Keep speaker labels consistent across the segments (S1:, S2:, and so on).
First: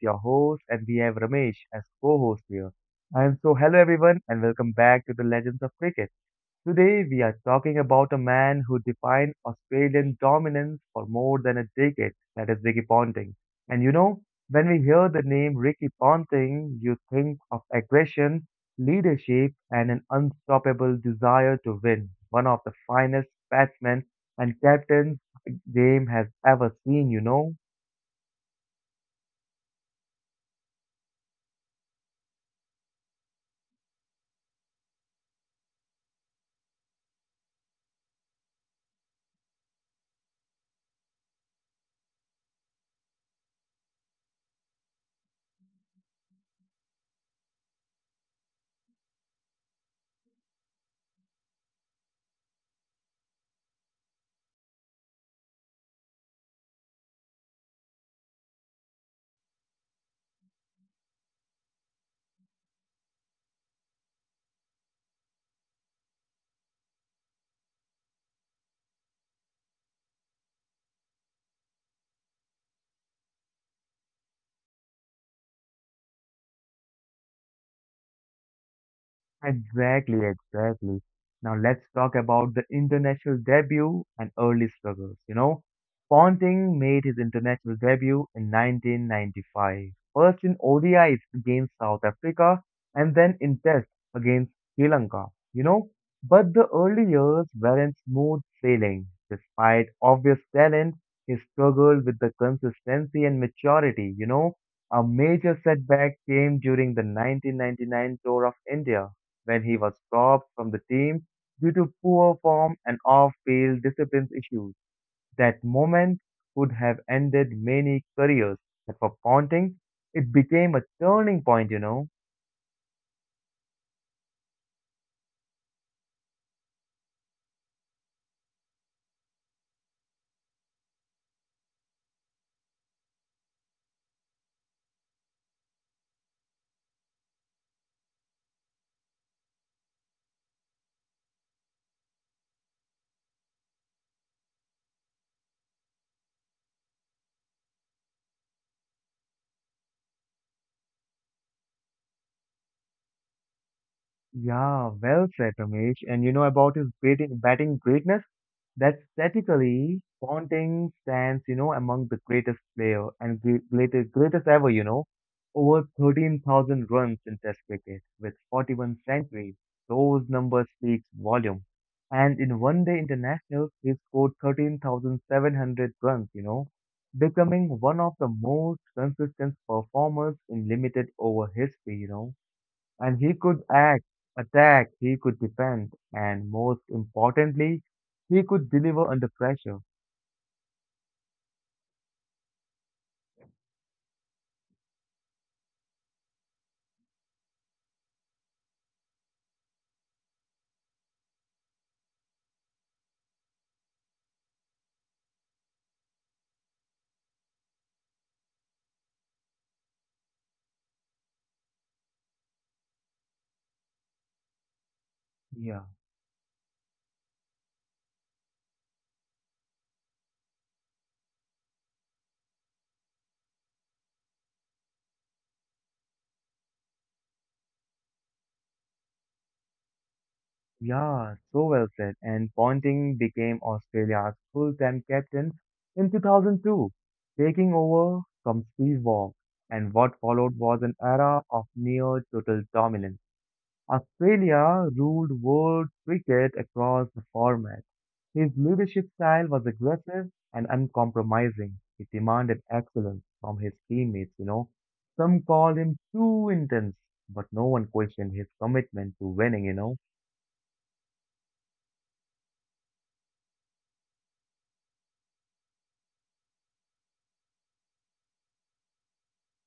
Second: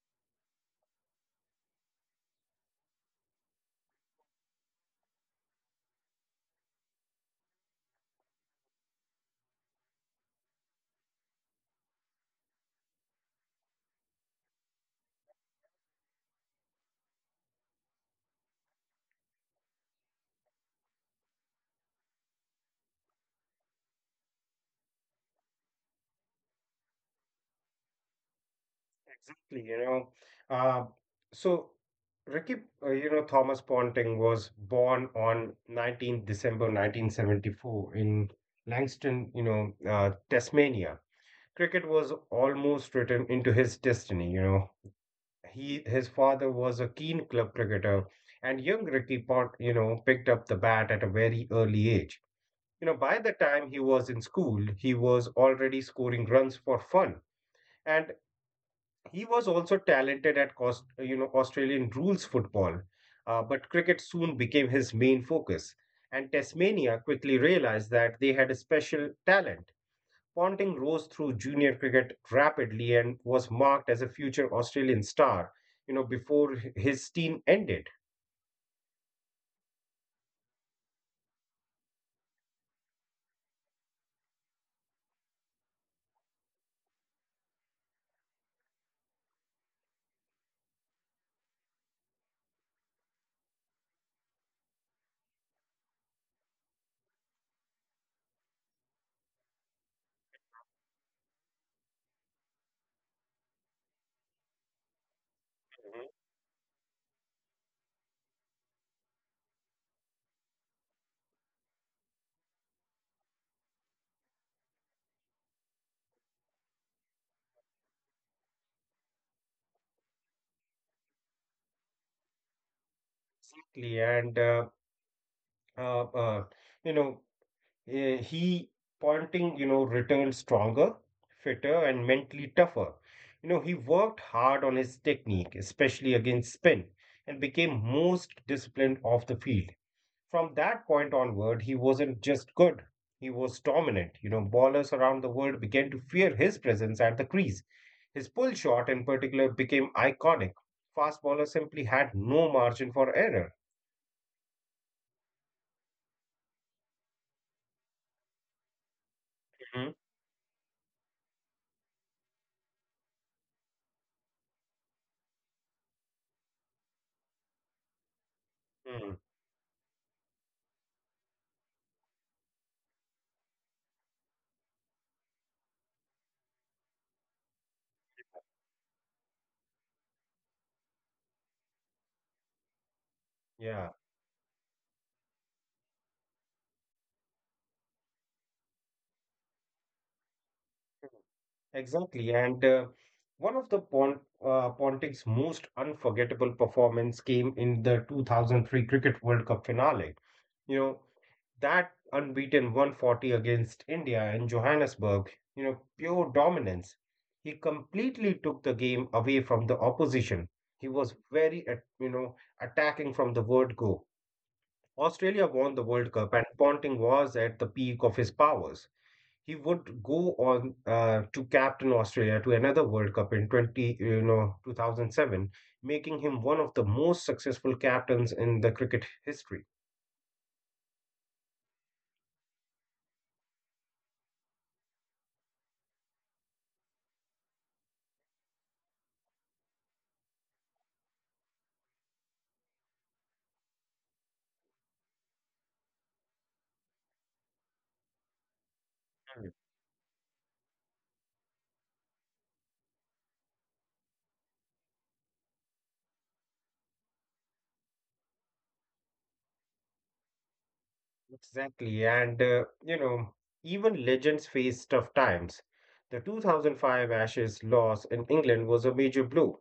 S1: your host, and we have Ramesh as co host here. And so, hello, everyone, and welcome back to the Legends of Cricket. Today, we are talking about a man who defined Australian dominance for more than a decade, that is Ricky Ponting. And you know, when we hear the name Ricky Ponting, you think of aggression, leadership, and an unstoppable desire to win, one of the finest batsmen and captains the game has ever seen, you know.
S2: Exactly, you know. Uh, so, Ricky, Thomas Ponting was born on 19th December 1974 in Langston, Tasmania. Cricket was almost written into his destiny, you know. His father was a keen club cricketer, and young Ricky Pont, you know, picked up the bat at a very early age. You know, by the time he was in school, he was already scoring runs for fun. And he was also talented at cost, you know, Australian rules football, but cricket soon became his main focus. And Tasmania quickly realized that they had a special talent. Ponting rose through junior cricket rapidly and was marked as a future Australian star, you know, before his team ended.
S1: Exactly, exactly. Now let's talk about the international debut and early struggles. You know, Ponting made his international debut in 1995, first in ODIs against South Africa and then in Tests against Sri Lanka. You know, but the early years weren't smooth sailing. Despite obvious talent, he struggled with the consistency and maturity. You know, a major
S2: Mhm.
S1: setback came during the 1999 tour of India when he was dropped from the team due to poor form and off-field discipline issues. That moment could have ended many careers, but for Ponting, it became a turning point, you know.
S2: Exactly, and uh, uh, you know. He pointing, you know, returned stronger, fitter, and mentally tougher. You know, he worked hard on his technique, especially against spin, and became most disciplined off the field. From that point onward, he wasn't just good, he was dominant. You know, ballers around the world began to fear his presence at the crease. His pull shot, in particular, became iconic. Fast ballers simply had no margin for error.
S1: Yeah, well said, Ramesh. And you know about his batting greatness? That
S2: Mhm.
S1: statically Ponting stands, you know, among the greatest player and greatest ever, you know, over 13,000 runs in Test cricket with 41
S2: Mhm.
S1: centuries. Those numbers speak volume. And in one day internationals, he scored 13,700 runs, you know, becoming one of the most consistent performers in limited over history, you know. And he could
S2: Yeah.
S1: attack, he could defend, and most importantly, he could deliver under pressure.
S2: Exactly, and one of the Pon Ponting's most unforgettable performance came in the 2003 Cricket World Cup finale. You know, that unbeaten 140 against India in Johannesburg, you know, pure dominance. He completely took the game away from the opposition. He was very, at- you know, Attacking from the word go. Australia won the
S1: Yeah,
S2: World Cup, and Ponting was at the peak of his powers. He would go on to captain Australia to another World Cup in 2007, making him one of the most successful captains in the cricket history.
S1: yeah, so well said. And Ponting became Australia's full-time captain in 2002, taking over from Steve Waugh. And what followed was an era of near total dominance. Australia ruled world cricket across the format. His leadership
S2: Mm.
S1: style was aggressive and uncompromising. He demanded excellence from his teammates, you know. Some called him too intense, but no one questioned his commitment to winning, you know.
S2: Exactly. Even legends face tough times. The 2005 Ashes loss in England was a major blow.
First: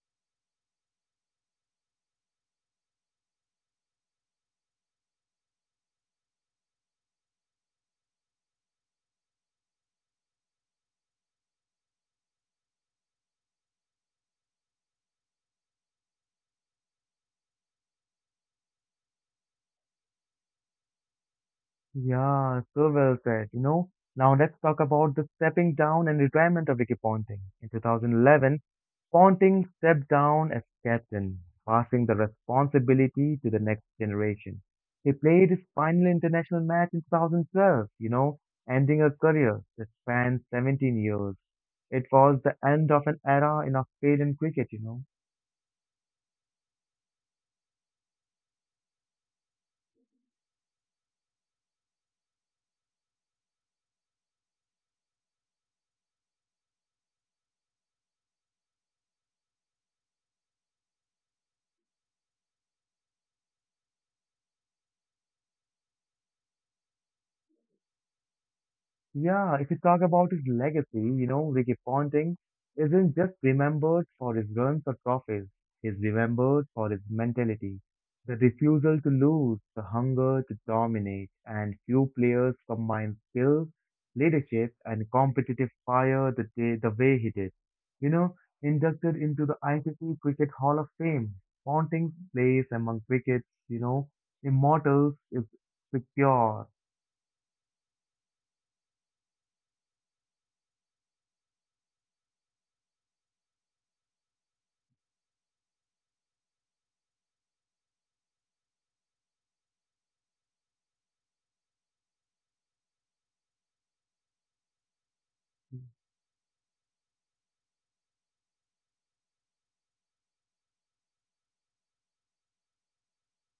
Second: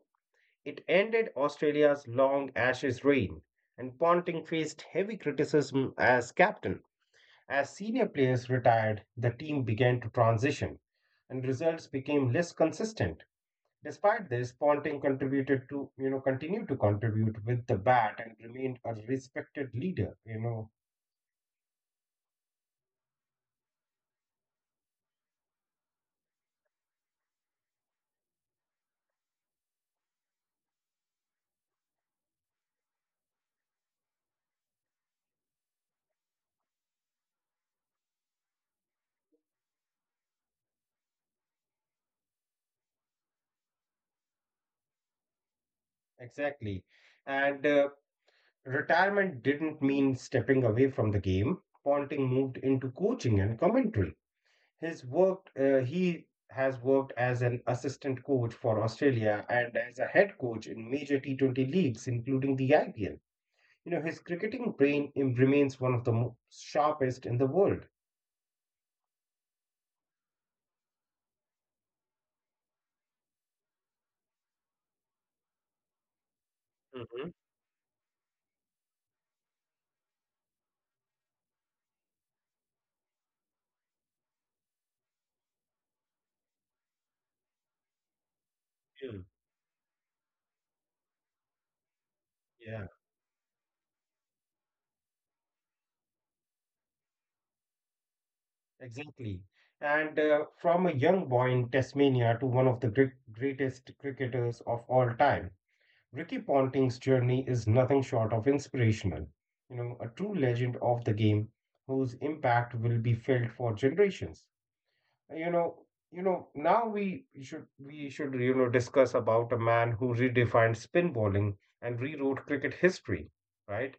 S2: It ended Australia's long Ashes reign, and Ponting faced heavy criticism as captain. As senior players retired, the team began to transition and results became less consistent. Despite this, Ponting contributed to, you know, continued to contribute with the bat and remained a respected leader, you know.
S1: Yeah, so well said. You know, now let's talk about the stepping down and retirement of Ricky Ponting. In 2011, Ponting stepped down as captain, passing the responsibility to the next generation. He played his final international match in 2012, you know, ending a career that spanned 17 years. It was the end of an era in Australian cricket, you know.
S2: Exactly. And Retirement didn't mean stepping away from the game. Ponting moved into coaching and commentary. He has worked as an assistant coach for Australia and as a head coach in major T20 leagues, including the IPL. You know, his cricketing remains one of the sharpest in the world.
S1: Yeah, if you talk about his legacy, you know, Ricky Ponting isn't just remembered for his runs or trophies. He's remembered for
S2: Hmm.
S1: his mentality, the refusal to lose, the hunger to dominate, and few players combine skill, leadership, and competitive fire the way he did. You know,
S2: Yeah.
S1: inducted into the ICC Cricket Hall of Fame, Ponting's
S2: Yeah.
S1: place among cricket's, you know, immortals is secure.
S2: Exactly. And From a young boy in Tasmania to one of the greatest cricketers of all time, Ricky Ponting's journey is nothing short of inspirational. You know, a true legend of the game whose impact will be felt for generations. you know you know, now we should you know discuss about a man who redefined spin bowling and rewrote cricket history, right?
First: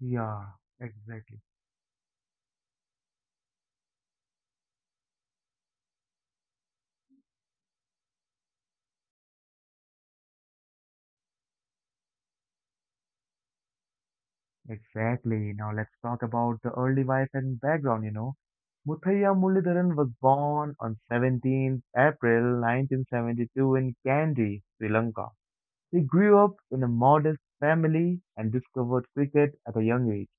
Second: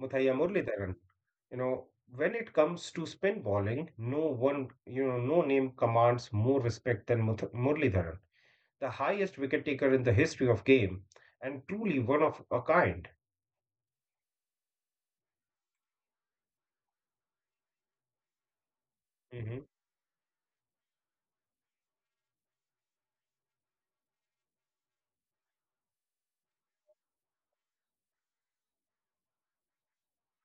S2: Muthaiya
S1: Yeah,
S2: Muralidharan.
S1: exactly.
S2: You know, when it comes to spin bowling, no one, you know, no name commands more respect than Muralidharan, the highest wicket taker in the history of game, and truly one of a kind.
S1: Exactly. Now let's talk about the early life and background, you know. Muthaiya
S2: Mhm.
S1: Muralidharan was born on April 17th 1972 in Kandy, Sri Lanka. He grew up in a modest family and discovered cricket at a young age.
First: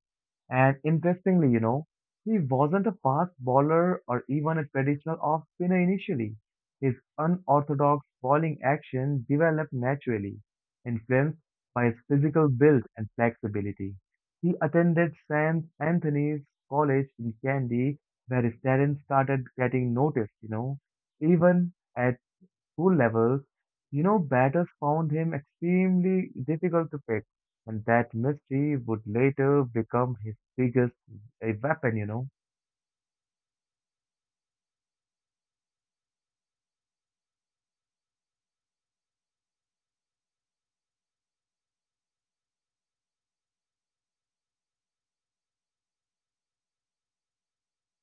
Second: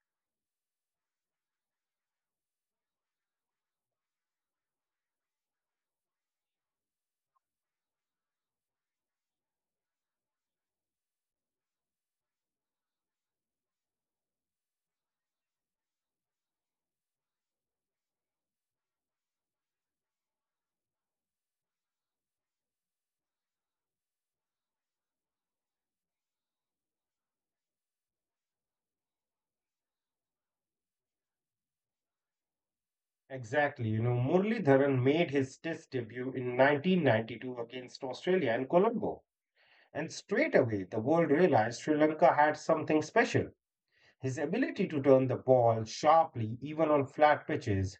S1: And interestingly, you know, he wasn't a fast bowler or even a traditional off spinner initially. His unorthodox bowling action developed naturally, influenced by his physical build and flexibility. He attended St. Anthony's College in Kandy, where his talent started getting noticed, you know. Even at school levels, you know, batters found him extremely difficult to pick, and that mystery would later become his biggest weapon, you know.
S2: Exactly. You know, Muralidharan made his test debut in 1992 against Australia in Colombo. And straight away, the world realized Sri Lanka had something special. His ability to turn the ball sharply, even on flat pitches,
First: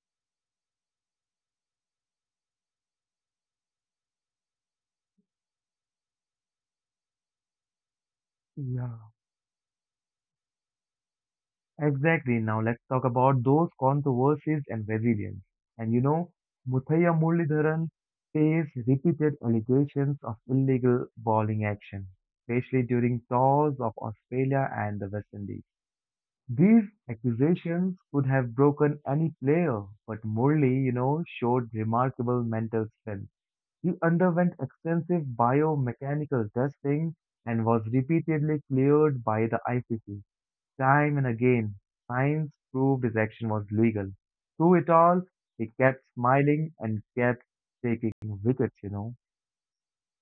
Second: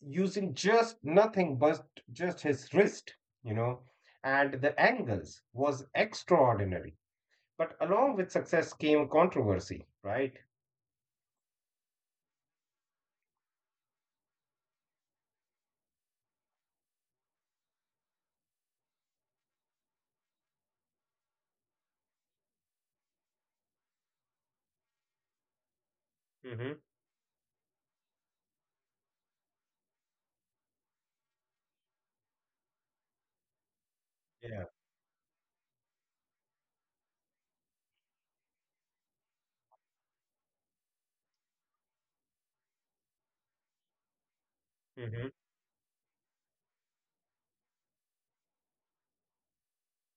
S2: using just nothing but just his wrist, you know, and the angles was extraordinary. But along with success
S1: Yeah,
S2: came controversy, right?
S1: exactly. Now let's talk about those controversies and resilience. And you know, Muthaiya Muralidharan faced repeated allegations of illegal bowling action, especially during tours of Australia and the West Indies.
S2: Mm-hmm.
S1: These accusations could have broken any player, but Morley, you know, showed remarkable mental strength. He underwent
S2: Yeah.
S1: extensive biomechanical testing and was repeatedly cleared by the ICC. Time and again, science proved his action was legal. Through it all,
S2: Mm-hmm.
S1: he kept smiling and kept taking wickets, you know.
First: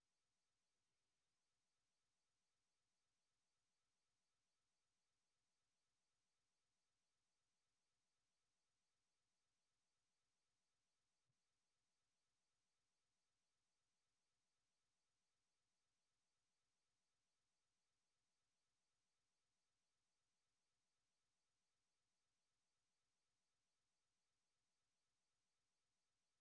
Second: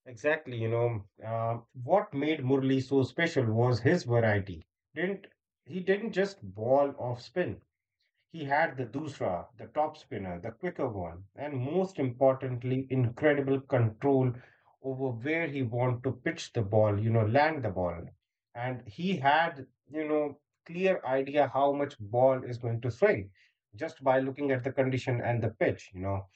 S2: Exactly. What made Murli so special was his variety. Didn't he didn't just ball off spin. He had the dusra, the top spinner, the quicker one, and most importantly, incredible control over where he wanted to pitch the ball, you know, land the ball. And he had, you know, clear idea how much ball is going to swing just by looking at the condition and the pitch, you know.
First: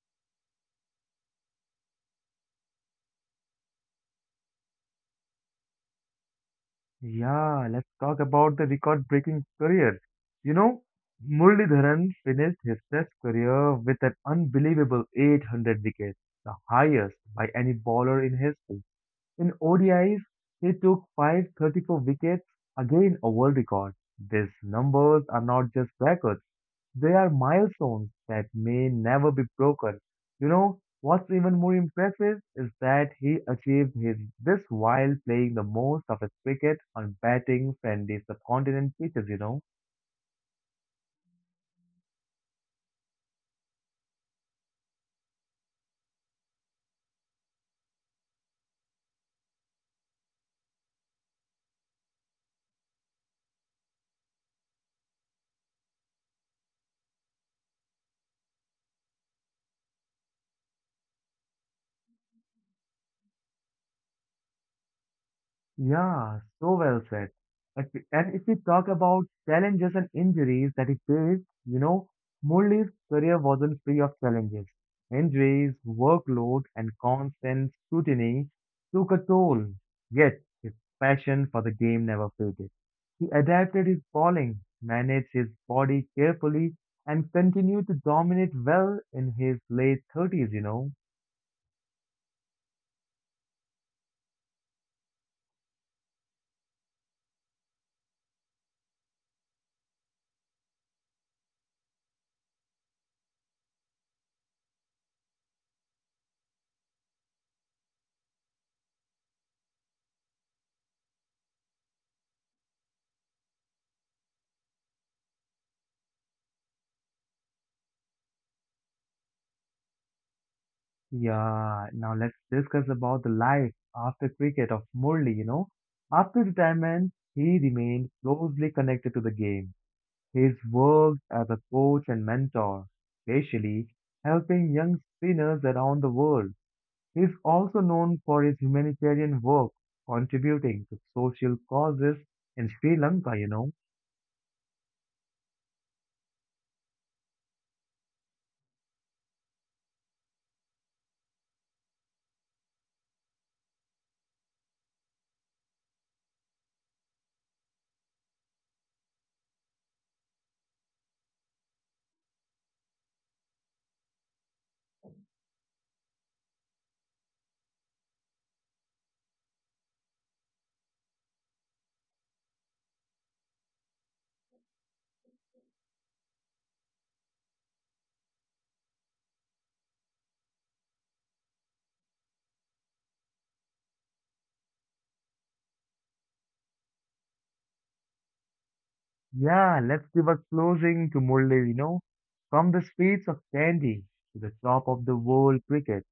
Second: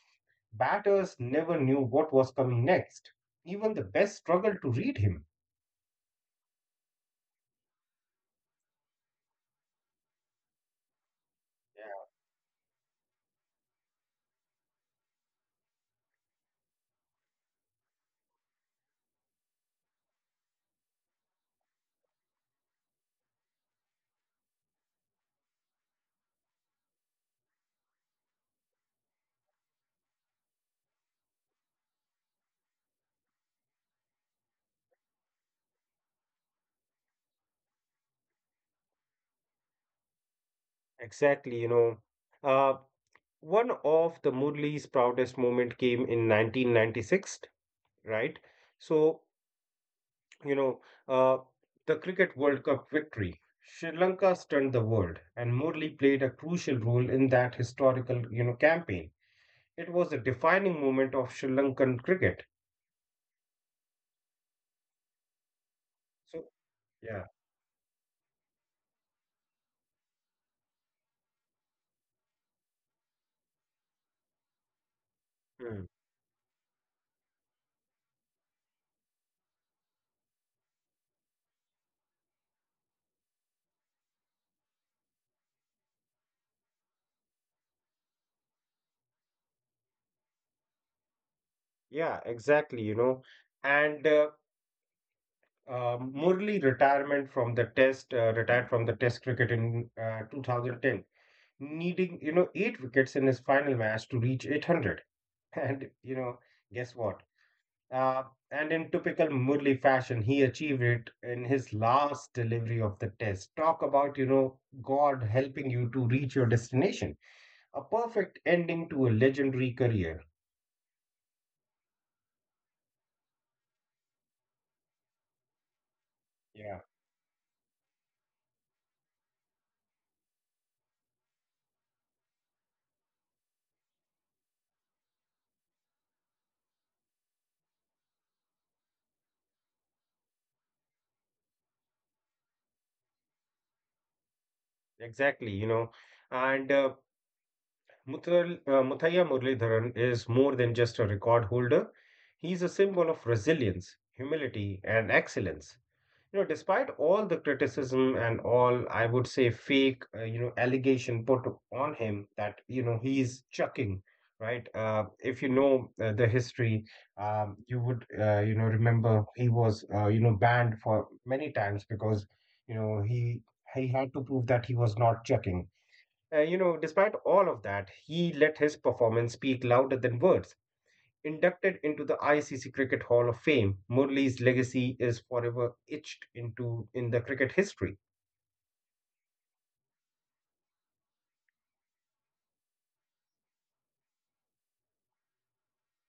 S2: Batters never knew what was coming next. Even the best struggled to read him.
S1: Yeah, let's talk about the record-breaking career. You know, Muralidharan finished his Test career with an unbelievable 800 wickets, the highest by any bowler in history. In ODIs, he took 534 wickets, again a world record. These numbers are not just records; they are milestones that may never be broken. You know, what's even more impressive is that he achieved his this while playing the most of his cricket on batting friendly subcontinent pitches, you know.
S2: Exactly, you know. Uh, One of the Murli's proudest moment came in 1996, right? So, you know, uh, the Cricket World Cup victory. Sri Lanka stunned the world, and Murli played a crucial role in that historical, you know, campaign. It was a defining moment of Sri Lankan cricket.
S1: Yeah,
S2: So,
S1: so well
S2: yeah.
S1: said. If we- And if we talk about challenges and injuries that he faced, you know, Murli's career wasn't free of challenges. Injuries,
S2: Mm.
S1: workload, and constant scrutiny took a toll. Yet, his passion for the game never faded. He adapted his bowling, managed his body carefully, and continued to dominate well in his late 30s, you know.
S2: Yeah, exactly, you know, and uh, uh, Murli retirement from the Test, retired from the Test cricket in 2010, needing, you know, eight wickets in his final match to reach 800. And, you know, guess what? Uh, and in typical Murli fashion, he achieved it in his last delivery of the test. Talk about, you know, God helping you to reach your destination. A perfect ending to a legendary career.
S1: Yeah, now let's discuss about the life after cricket of Murli, you know. After
S2: Yeah,
S1: retirement, he remained closely connected to the game. He's worked as a coach and mentor, especially helping young spinners around the world. He's also known for his humanitarian work, contributing to social causes in Sri Lanka, you know.
S2: exactly. You know, and Muthaiya Muralidharan is more than just a record holder, he's a symbol of resilience, humility, and excellence. You know, despite all the criticism and all, I would say, fake you know, allegation put on him that, you know, he's chucking, right? If you know the history, you would you know, remember he was you know, banned for many times because, you know, he had to prove that he was not chucking. You know, despite all of that, he let his performance speak louder than words. Inducted into the ICC Cricket Hall of Fame, Murley's legacy is forever etched into in the cricket history.
S1: Yeah, let's give a closing to Murli, you know. From the streets of Kandy to the top of the world cricket,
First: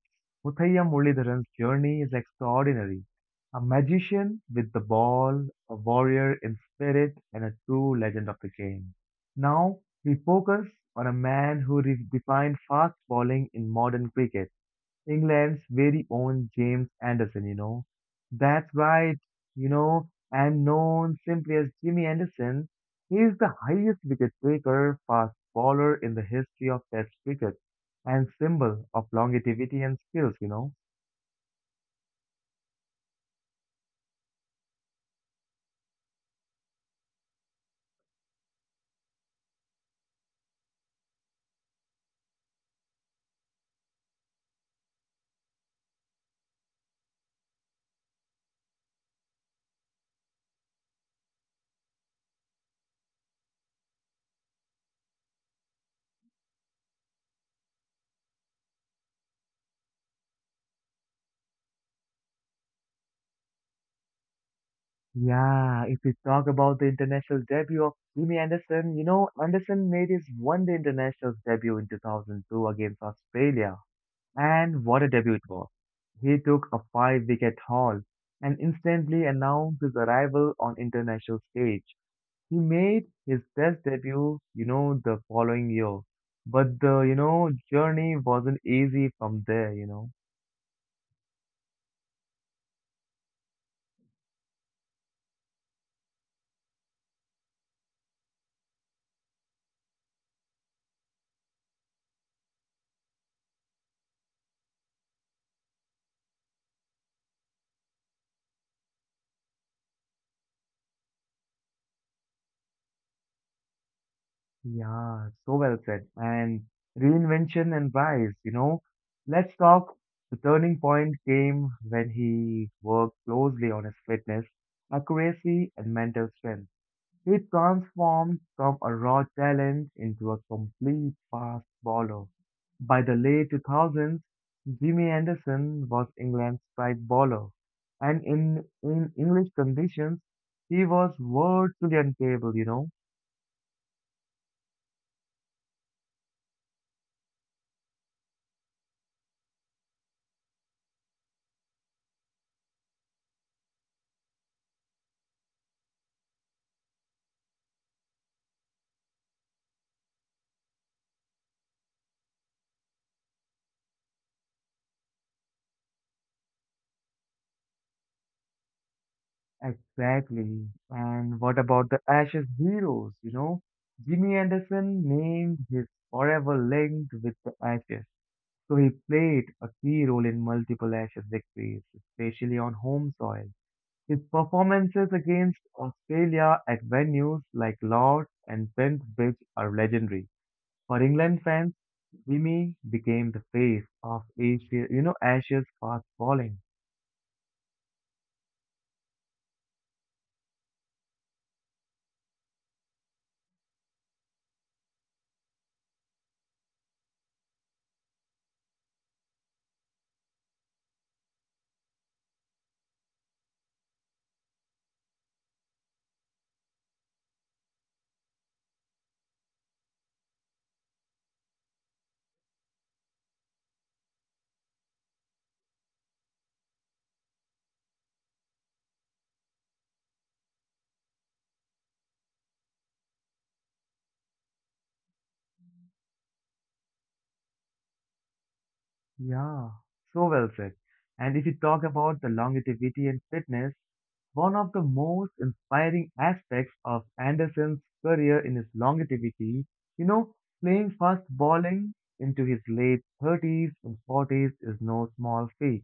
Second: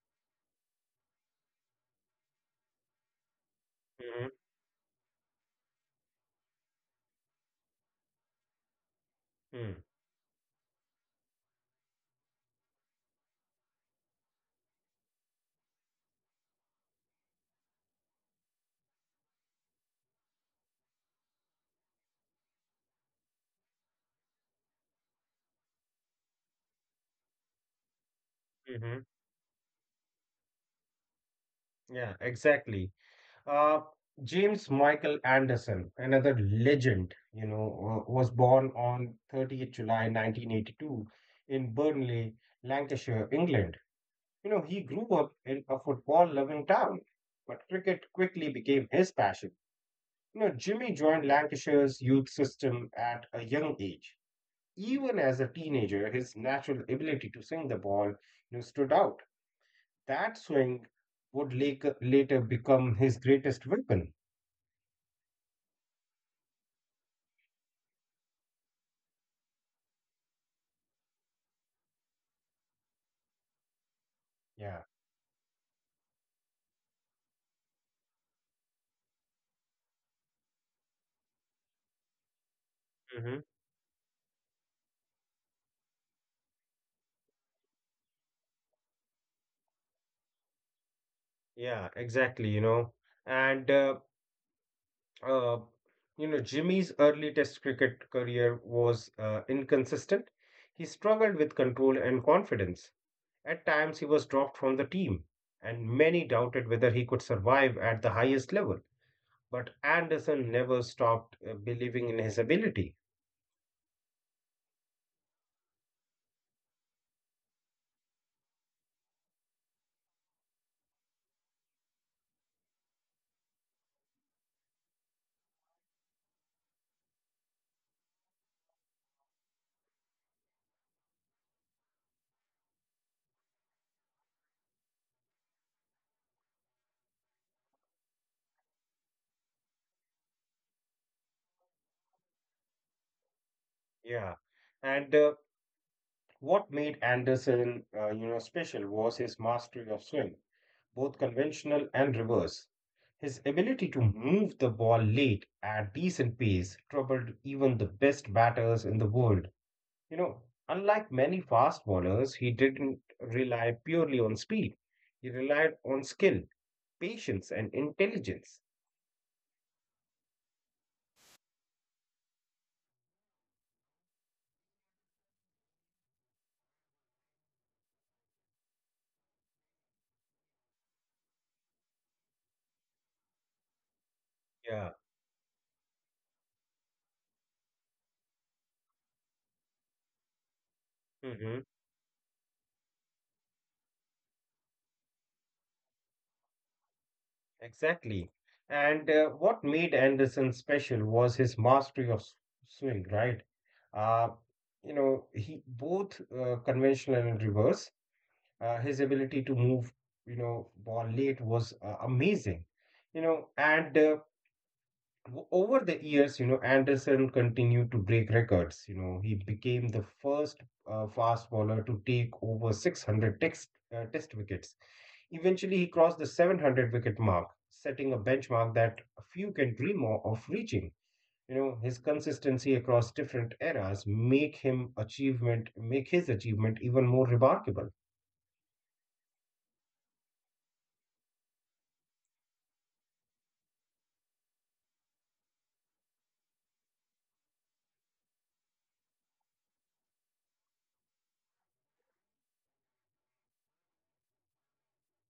S1: Muthaiya Muralidharan's journey is extraordinary. A magician with the ball, a warrior in spirit, and a true legend of the game. Now,
S2: Mm-hmm.
S1: we focus on a man who redefined fast bowling in modern cricket. England's very own James Anderson, you know. That's right, you know, and known simply as Jimmy Anderson, he is the highest wicket taker, fast bowler in the history of Test cricket and symbol of
S2: Hmm.
S1: longevity and skills, you know.
S2: Yeah, exactly. Uh, James Michael Anderson, another legend, was born on 30th July 1982 in Burnley, Lancashire, England. You know, he grew up in a football-loving town, but cricket quickly became his passion. You know, Jimmy joined Lancashire's youth system at a young age. Even as a teenager, his natural ability to swing the ball, you know, stood out. That swing would later become his greatest weapon.
S1: Yeah, if we talk about the international debut of Jimmy Anderson, you know, Anderson made his one day international debut in 2002 against Australia. And
S2: Yeah.
S1: what a debut it was. He took a five wicket haul and instantly announced his arrival on international stage. He made his
S2: Mm-hmm.
S1: test debut, you know, the following year. But the, you know, journey wasn't easy from there, you know.
S2: Yeah, exactly, you know. And uh, uh, Jimmy's early test cricket career was inconsistent. He struggled with control and confidence. At times he was dropped from the team, and many doubted whether he could survive at the highest level. But Anderson never stopped believing in his ability.
S1: Yeah, so well said. And reinvention and rise, you know. Let's talk. The turning point came when he worked closely on his fitness, accuracy, and mental strength. He transformed from a raw talent into a complete fast bowler. By the late 2000s, Jimmy Anderson was England's strike bowler, and in English conditions, he was virtually untable, you know.
S2: Yeah. And uh, what made Anderson, uh, you know, special was his mastery of swing, both conventional and reverse. His ability to move the ball late at decent pace troubled even the best batters in the world. You know, unlike many fast bowlers, he didn't rely purely on speed. He relied on skill, patience, and intelligence.
S1: Exactly. And what about the Ashes heroes, you know? Jimmy Anderson named his forever linked with the Ashes. So he played a key role in multiple Ashes victories, especially on home soil. His
S2: Yeah.
S1: performances against Australia at venues like Lord's and Bendirbridge are legendary. For England fans,
S2: Mhm.
S1: Vimy became the face of Asia, you know, Asia's fast bowling.
S2: Exactly. And What made Anderson special was his mastery of swing, right? Uh, you know, he Both conventional and reverse, his ability to move, you know, ball late was amazing. You know, over the years, you know, Anderson continued to break records. You know, he became the first fast bowler to take over 600 test wickets. Eventually, he crossed the 700 wicket mark, setting a benchmark that few can dream of reaching. You know, his consistency across different eras make his achievement even more remarkable.
S1: Yeah, so well said. And if you talk about the longevity and fitness, one of the most inspiring aspects of Anderson's career in his longevity, you know, playing fast bowling into his late 30s and 40s is no small feat.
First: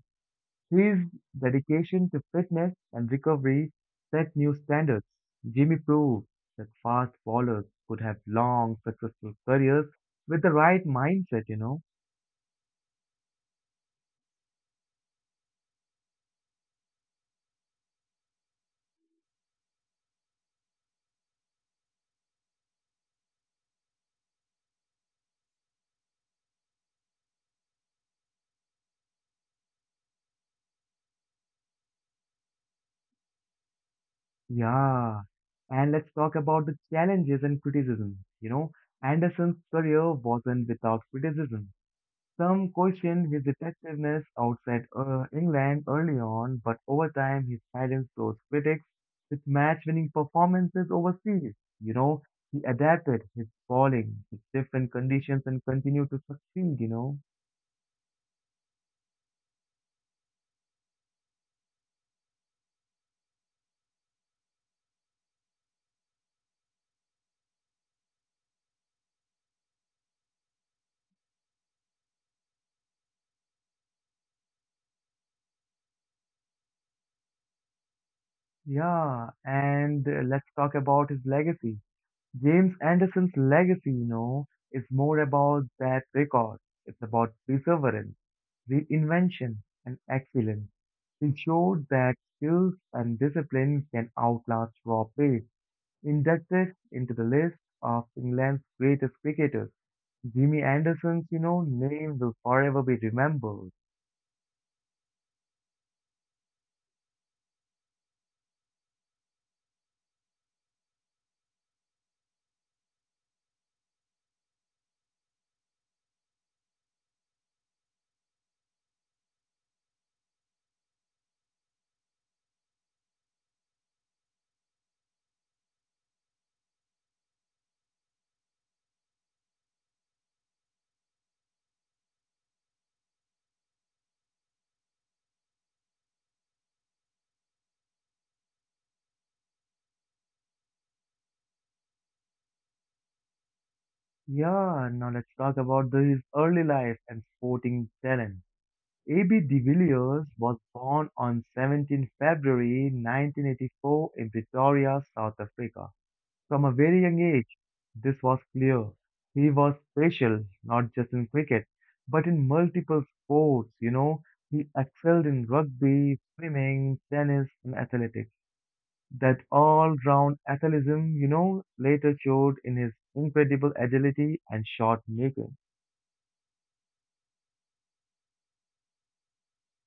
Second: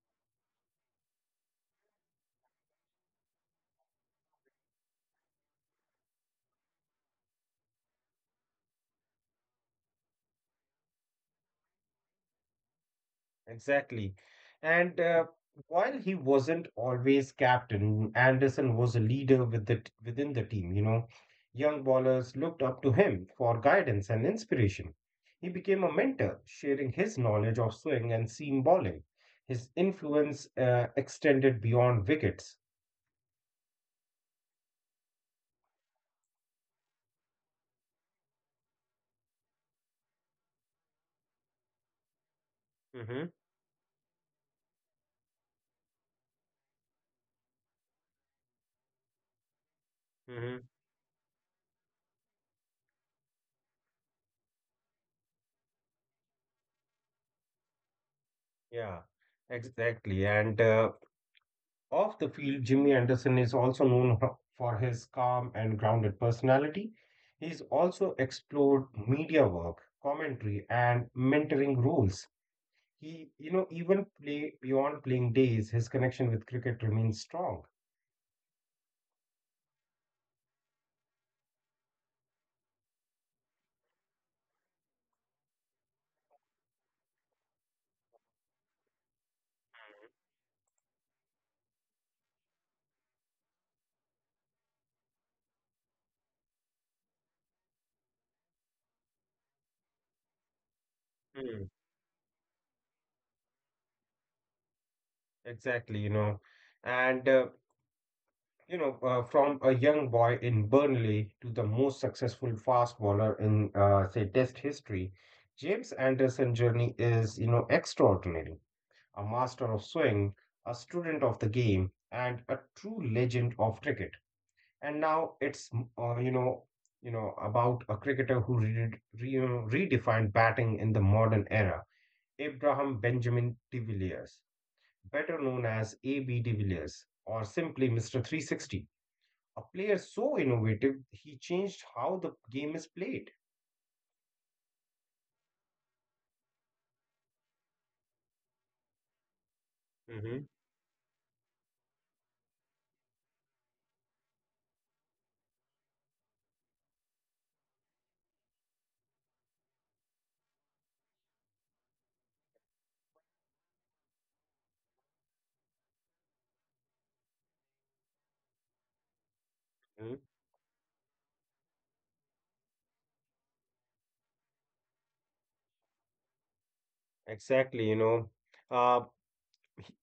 S1: His dedication to fitness and recovery set new standards. Jimmy proved that fast bowlers could have long, successful careers with the right mindset, you know.
S2: Exactly. And While he wasn't always captain, Anderson was a leader within the team, you know. Young ballers looked up to him for guidance and inspiration. He became a mentor, sharing his knowledge of swing and seam bowling. His influence extended beyond wickets.
S1: Yeah. And let's talk about the challenges and criticism. You know, Anderson's career wasn't without criticism. Some questioned his
S2: Mm-hmm.
S1: effectiveness outside England early on, but over time he silenced those critics with match-winning performances
S2: Mm-hmm.
S1: overseas. You know, he adapted his bowling to different conditions and continued to succeed, you know.
S2: Yeah, exactly. And Off the field, Jimmy Anderson is also known for his calm and grounded personality. He's also explored media work, commentary, and mentoring roles. He, you know, even play Beyond playing days, his connection with cricket remains strong.
S1: Yeah, and let's talk about his legacy. James Anderson's legacy, you know, is more about that record. It's about perseverance, reinvention, and excellence. He showed that skills and discipline can outlast raw pace. Inducted into the list of England's greatest cricketers, Jimmy Anderson's, you
S2: Hmm.
S1: know, name will forever be remembered.
S2: Exactly, you know. and uh, from a young boy in Burnley to the most successful fast bowler in, say, Test history, James Anderson's journey is, you know, extraordinary. A master of swing, a student of the game, and a true legend of cricket. And now it's uh, you know you know about a cricketer who redefined batting in the modern era, Abraham Benjamin de Villiers, better known as A.B. de Villiers, or simply Mr. 360. A player so innovative, he changed how the game is played.
S1: Yeah, now let's talk about the, his early life and sporting talent. A.B. de Villiers
S2: Hmm.
S1: was born on February 17th 1984 in Pretoria, South Africa. From a very young age, this was clear. He was special, not just in cricket, but in multiple sports, you know. He excelled in rugby, swimming, tennis, and athletics. That all round athleticism, you know, later showed in his incredible agility and shot making.
S2: Exactly, you know. Uh,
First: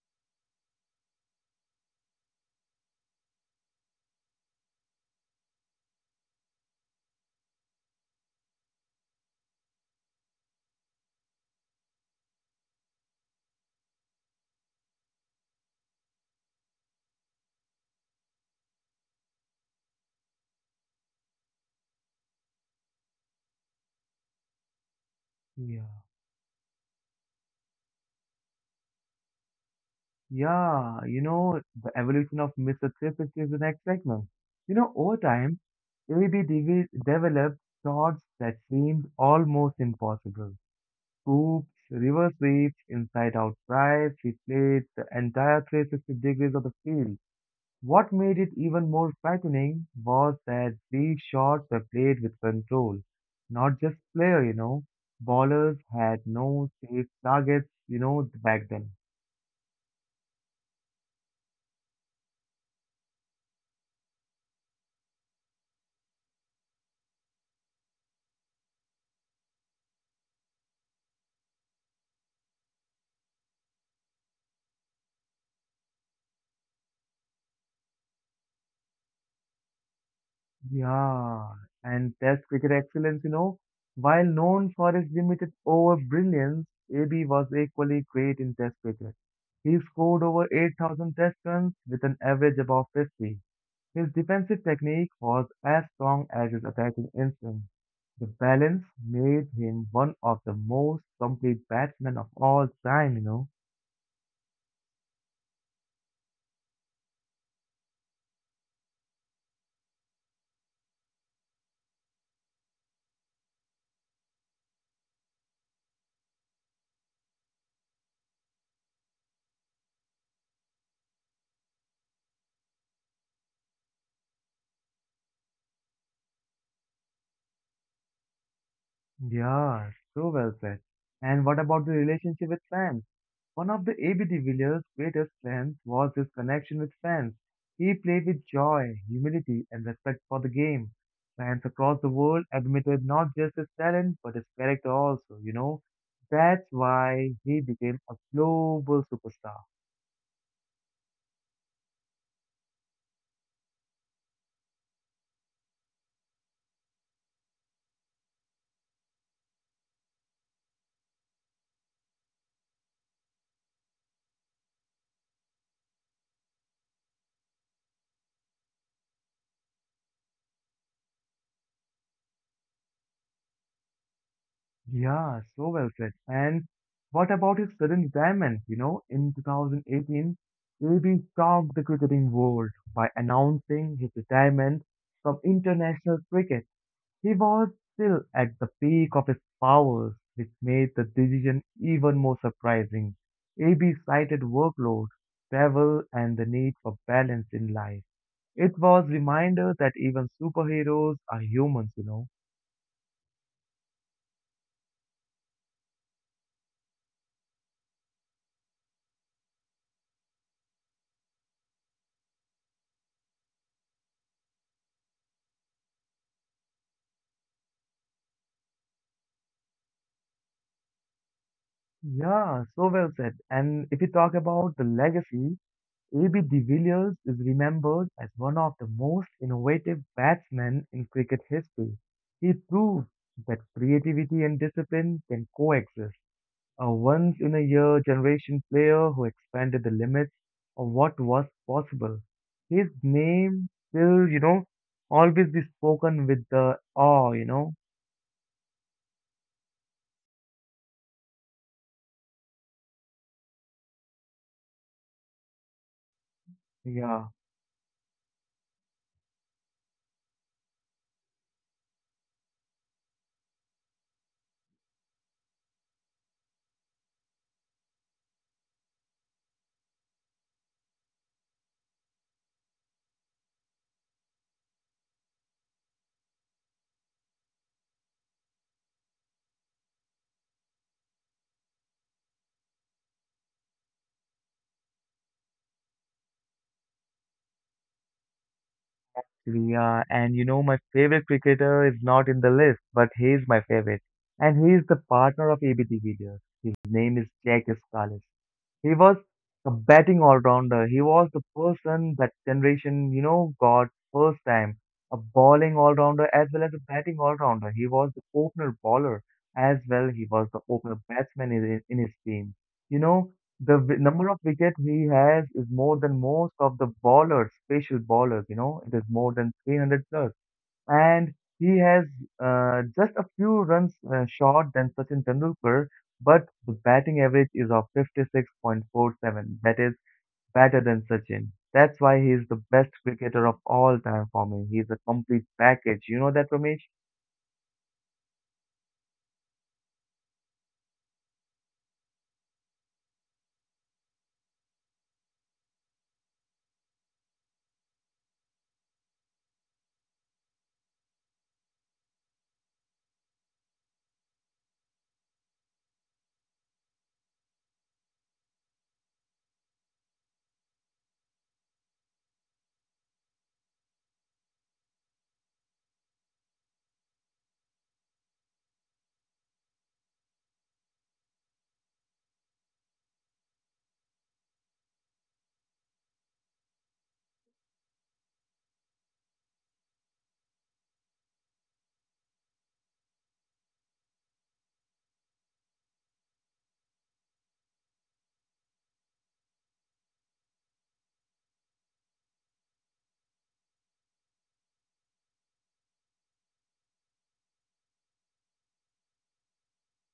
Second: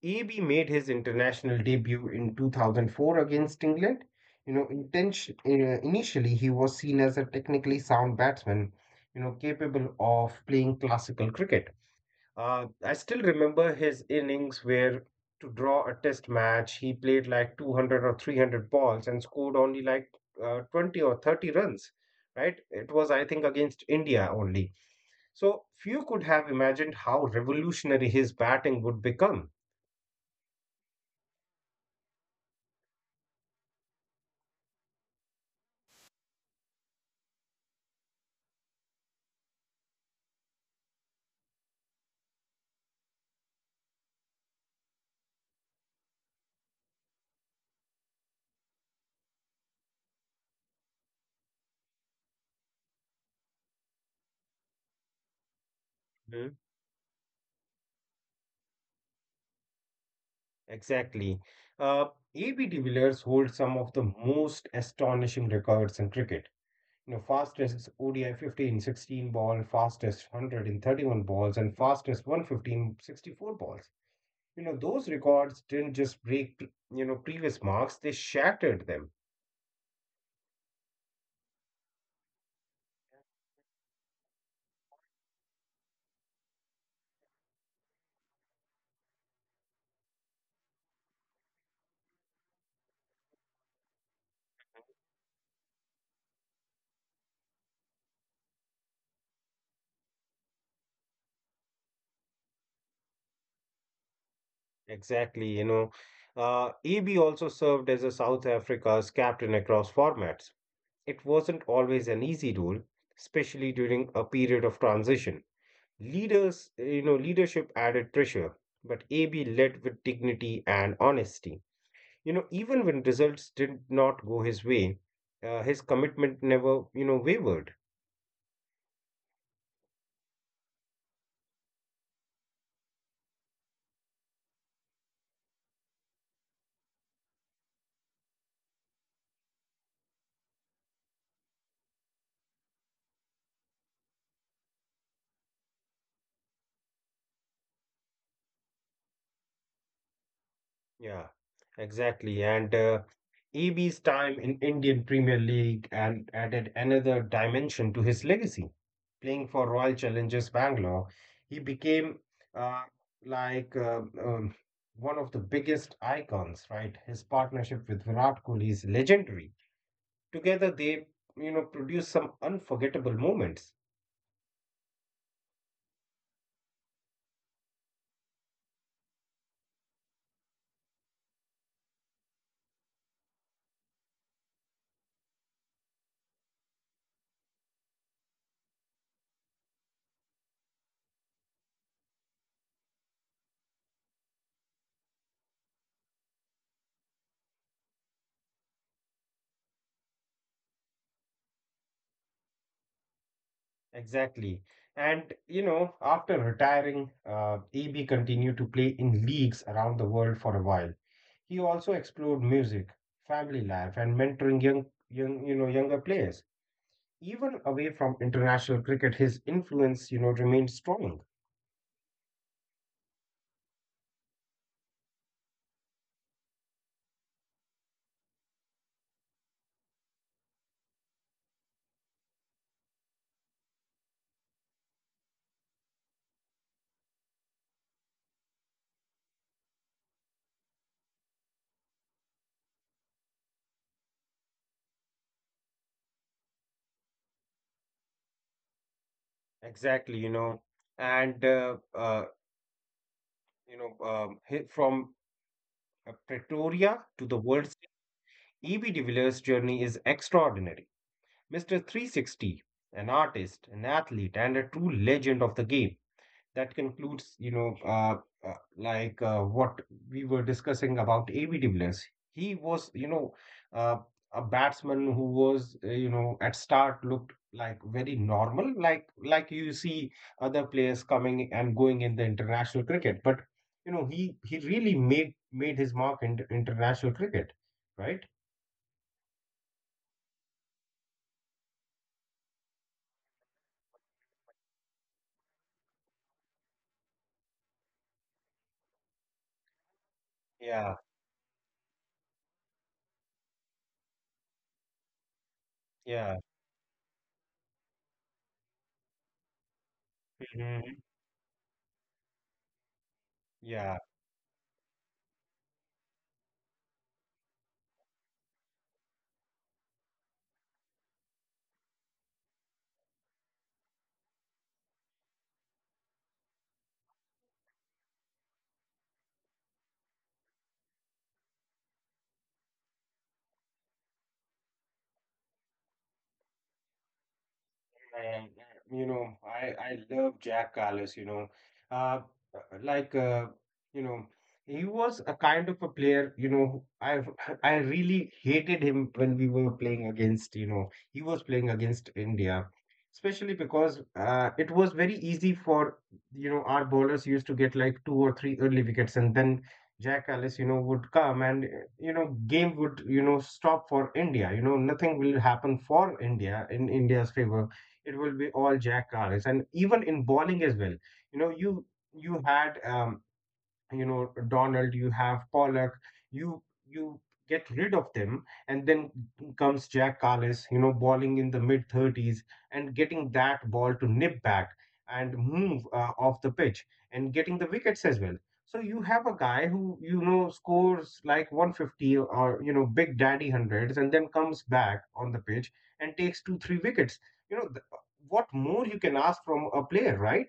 S2: AB made his international debut in 2004 against England. You know, initially he was seen as a technically sound batsman, you know, capable of playing classical cricket. I still remember his innings where, to draw a test match, he played like 200 or 300 balls and scored only like 20 or 30 runs, right? It was, I think, against India only, so
S1: Yeah.
S2: few could have imagined how revolutionary his batting would become.
S1: Yeah, you know, the evolution of Mr. Triple is an excitement. You know, over time, developed thoughts that seemed almost impossible. Scoops, reverse sweeps, inside out drives, he played the entire 360 degrees of the field. What made it even more frightening was that these shots were played with control, not just player, you know. Ballers had
S2: Mhm.
S1: no safe targets, you know, back then.
S2: Exactly. Uh, A.B. de Villiers holds some of the most astonishing records in cricket. Fastest ODI 50 in 16 ball, fastest 100 in 31 balls, and fastest 150 in 64 balls. Those records didn't just break previous marks. They shattered them.
S1: Yeah, and Test cricket excellence, you know, while known for his limited over brilliance, AB was equally great in Test cricket. He scored over 8,000 Test runs with an average above 50. His defensive technique was as strong as his attacking instinct. The balance made him one of the most complete batsmen of all time, you know.
S2: Exactly. AB also served as a South Africa's captain across formats. It wasn't always an easy role, especially during a period of transition. Leadership added pressure, but AB led with dignity and honesty. Even when results did not go his way, his commitment never wavered.
S1: Yeah, so well said. And what about the relationship with fans? One of the AB de Villiers' greatest strengths was his connection with fans. He played with joy, humility, and respect for the game. Fans across the world admitted not just his talent, but his character also, you know. That's why he became a global superstar.
S2: Yeah, exactly. And EB's time in Indian Premier League and added another dimension to his legacy. Playing for Royal Challengers Bangalore, he became uh, like uh, um, one of the biggest icons, right? His partnership with Virat Kohli is legendary. Together, they produced some unforgettable moments.
S1: Yeah, so well said. And what about his sudden retirement? You know, in 2018, AB shocked the cricketing world by announcing his retirement from international cricket. He was still at the peak of his powers, which made the decision even more surprising. AB cited workload, travel, and the need for balance in life. It was reminder that even superheroes are humans, you know.
S2: Exactly. And after retiring, EB continued to play in leagues around the world for a while. He also explored music, family life, and mentoring younger players. Even away from international cricket, his influence remained strong.
S1: Yeah, so well said. And if you talk about the legacy, A.B. de Villiers is remembered as one of the most innovative batsmen in cricket history. He proved that creativity and discipline can coexist. A once-in-a-year generation player who expanded the limits of what was possible. His name will, you know, always be spoken with the awe, you know.
S2: Exactly. and you know, he- from Pretoria to the
S1: Yeah.
S2: world stage, E.B. de Villiers' journey is extraordinary. Mr. 360, an artist, an athlete, and a true legend of the game. That concludes what we were discussing about A.B. de Villiers. He was, you know, uh, a batsman who was at start looked like very normal, like you see other players coming and going in the international cricket. But he really made his mark in international cricket, right?
S1: Yeah, and you know, my favorite cricketer is not in the list, but he is my favorite. And he is the partner of ABD de Villiers. His name is Jack Scalise. He was a batting
S2: Yeah,
S1: all-rounder. He was the person that generation, you know, got first time. A bowling
S2: yeah,
S1: all-rounder as well as a batting all-rounder. He was the opener bowler as well. He was the
S2: Mhm.
S1: opener batsman in his team. You know,
S2: Yeah.
S1: the number of wicket he has is more than most of the bowlers, special bowlers, you know, it is more than 300 plus. And he has just a few runs short than Sachin Tendulkar, but the batting average is of 56.47. That is better than Sachin. That's why he is the best cricketer of all time for me. He is a complete package. You know that, Ramesh?
S2: And I love Jack Carlos. Uh, like uh, you know, he was a kind of a player. I really hated him when we were playing against. He was playing against India, especially because it was very easy for our bowlers used to get like two or three early wickets. And then Jack Carlos would come and game would stop for India. Nothing will happen for India in India's favor. It will be all Jack Carlis. And even in bowling as well, you know, you you had Donald, you have Pollock, you get rid of them, and then comes Jack Carles balling in the mid 30s, and getting that ball to nip back and move off the pitch and getting the wickets as well. So you have a guy who scores like 150 or big daddy hundreds, and then comes back on the pitch and takes two three wickets. You know th- what more you can ask from a player, right?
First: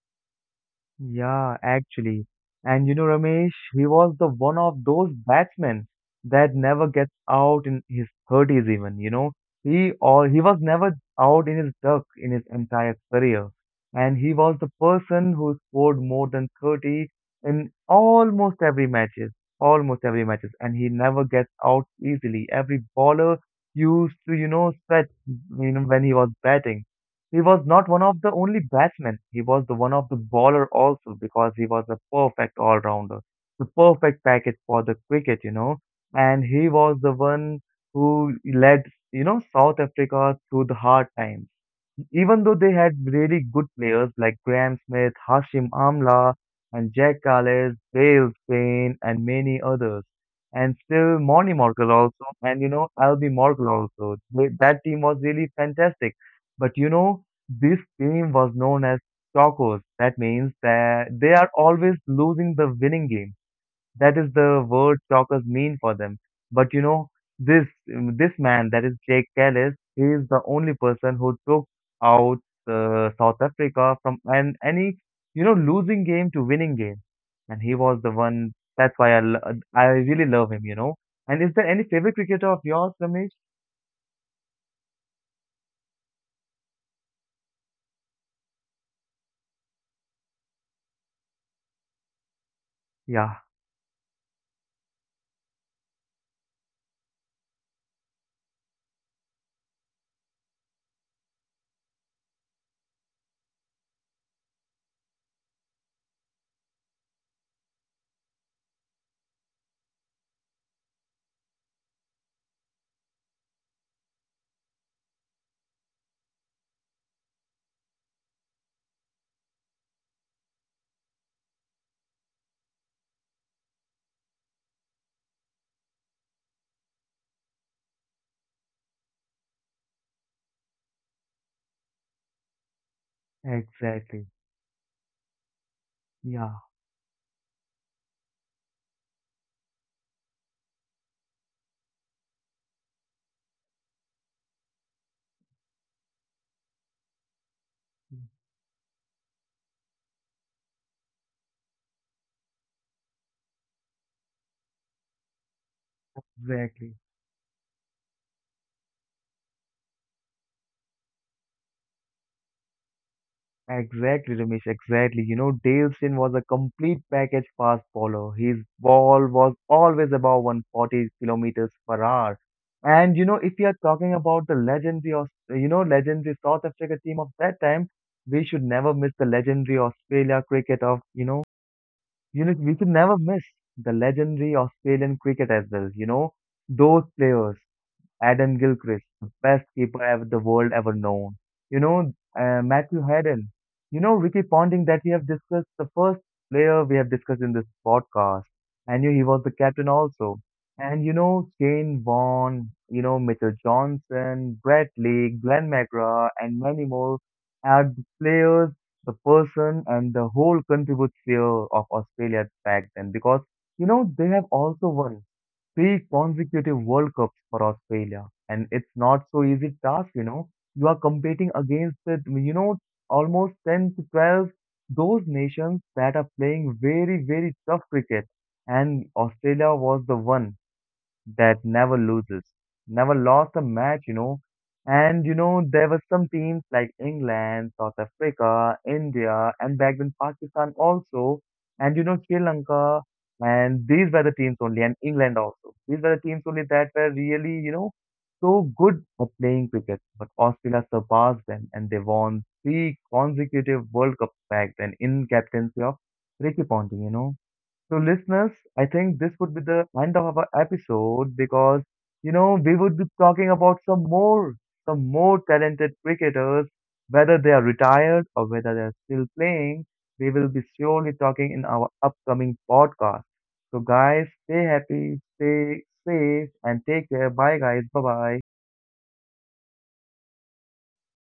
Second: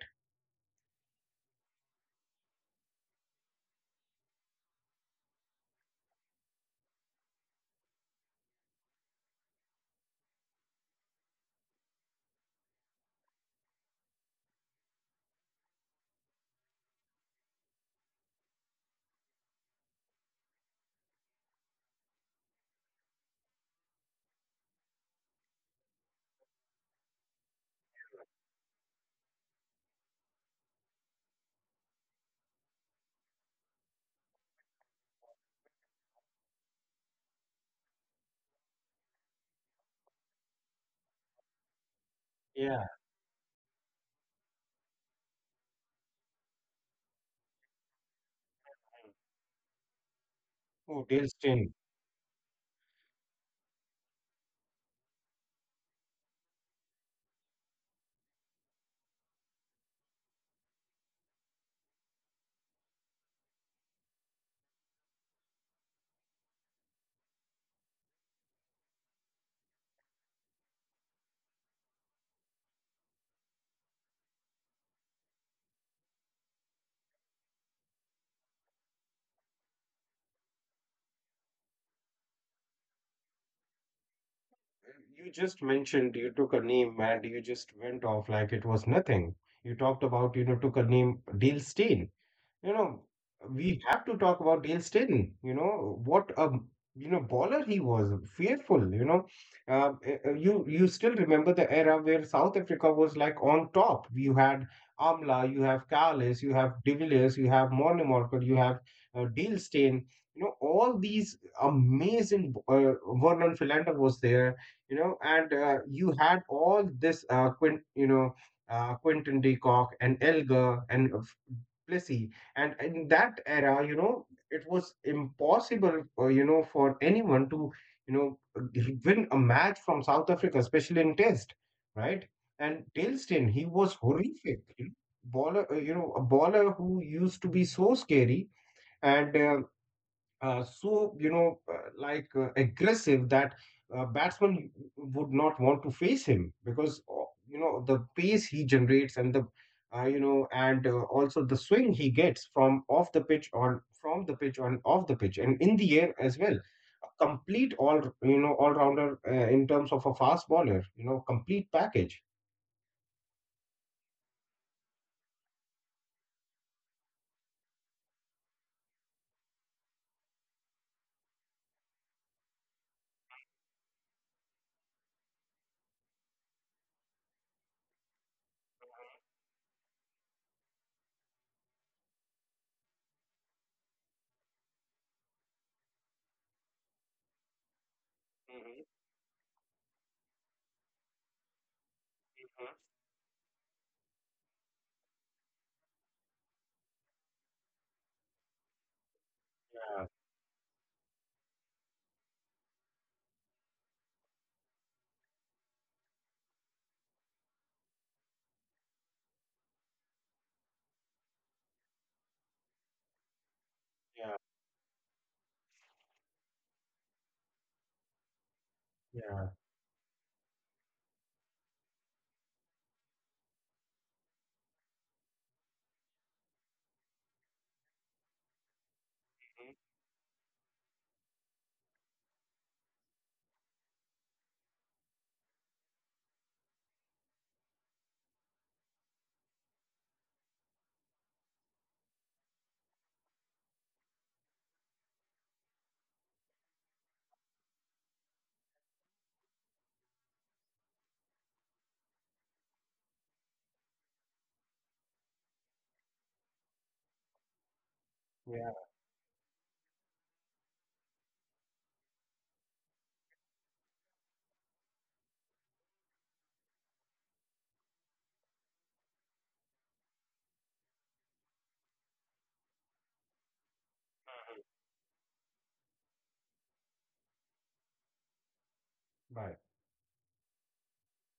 S1: Yeah, actually. And you know, Ramesh, he was the one of those batsmen that never gets out in his 30s even, you know. He or he was never out in his duck in his entire career. And he was the person who scored more than 30 in almost every matches, and he never gets out easily. Every bowler used to, you know, stretch, you know, when he was batting he was not one of the only batsmen. He was the one of the bowler also because he was a perfect all-rounder, the perfect package for the cricket, you know. And he was the one who led, you know, South Africa through the hard times. Even though they
S2: Yeah.
S1: had really good players like Graham Smith, Hashim Amla, and Jack Calais, Bale Spain, and many others. And
S2: Oh,
S1: still
S2: Dale
S1: Monty
S2: Steyn.
S1: Morkel also, and you know, Albie Morkel also. That team was really fantastic. But you know, this team was known as Chocos. That means that they are always losing the winning game. That is the word stalkers mean for them. But you know, this man, that is Jake Ellis, he is the only person who took out South Africa from an any, you know, losing game to winning game, and he was the one. That's why I really love him, you know. And is there any favorite cricketer of yours, Ramesh?
S2: You just mentioned you took a name and you just went off like it was nothing. You talked about, took a name, Deal Steen you know,
S1: Yeah,
S2: we have to talk about Dale Steyn. You know what a baller he was, fearful. Uh, you still remember the era where South Africa was like on top. You had Amla, you have Kalis, you have De Villiers, you have Morne Morker, you have Dale Steyn. You know all these amazing. Vernon Philander was there. You know, and you had all this. Quint, you know. Quinton de Kock and Elgar and Plessy, and in that era, it was impossible, for anyone to you know win a match from South Africa, especially in test, right? And tailston, he was
S1: exactly.
S2: horrific. You know, baller uh, you know a
S1: Yeah,
S2: baller who used to be so scary, and so aggressive, that batsman would not want to face him, because the pace he generates, and the you know and also the swing he gets from off the pitch on from the pitch on off the pitch and in the air as well.
S1: exactly.
S2: A complete all you know all rounder in terms of a fast bowler, complete package.
S1: Exactly, Ramesh, exactly. You know, Dalston was a complete package fast bowler. His ball was always above 140 kilometers per hour. And, you know, if you are talking about the legendary, you know, legendary South Africa team of that time, we should never miss the legendary Australia cricket of, you know, we should never miss the legendary Australian cricket as well. You know, those players. Adam
S2: Hmm.
S1: Gilchrist, the best keeper ever the world ever known. You know, Matthew Hayden. You know, Ricky Ponting that we have discussed, the first player we have discussed in this podcast. And you, he was the captain
S2: yeah
S1: also. And you know, Shane Vaughan, you know, Mitchell Johnson, Brett Lee, Glenn McGrath, and many more are the players, the person, and the whole contribute sphere of Australia back then because you know they have
S2: yeah
S1: also won three consecutive World Cups for Australia, and it's not so
S2: yeah
S1: easy task, you know. You are competing against the, you know, almost 10 to 12 those nations that are playing very, very tough cricket, and Australia
S2: Mhm.
S1: was the one that never loses, never lost a match, you know. And you know, there were some teams like England, South Africa, India, and back then Pakistan also, and you know, Sri Lanka, and these were the teams only, and England also. These were the teams only that were really, you know, so good at playing cricket. But Australia surpassed them, and they won three consecutive World Cups back then in captaincy of Ricky Ponting, you know. So, listeners,
S2: yeah
S1: I think this would be the end of our episode because, you know, we would be talking about some more talented cricketers, whether they are retired or whether they are still playing. We will be surely talking in our upcoming podcast. So, guys, stay happy, stay safe, and take care. Bye, guys. Bye bye.
S2: bye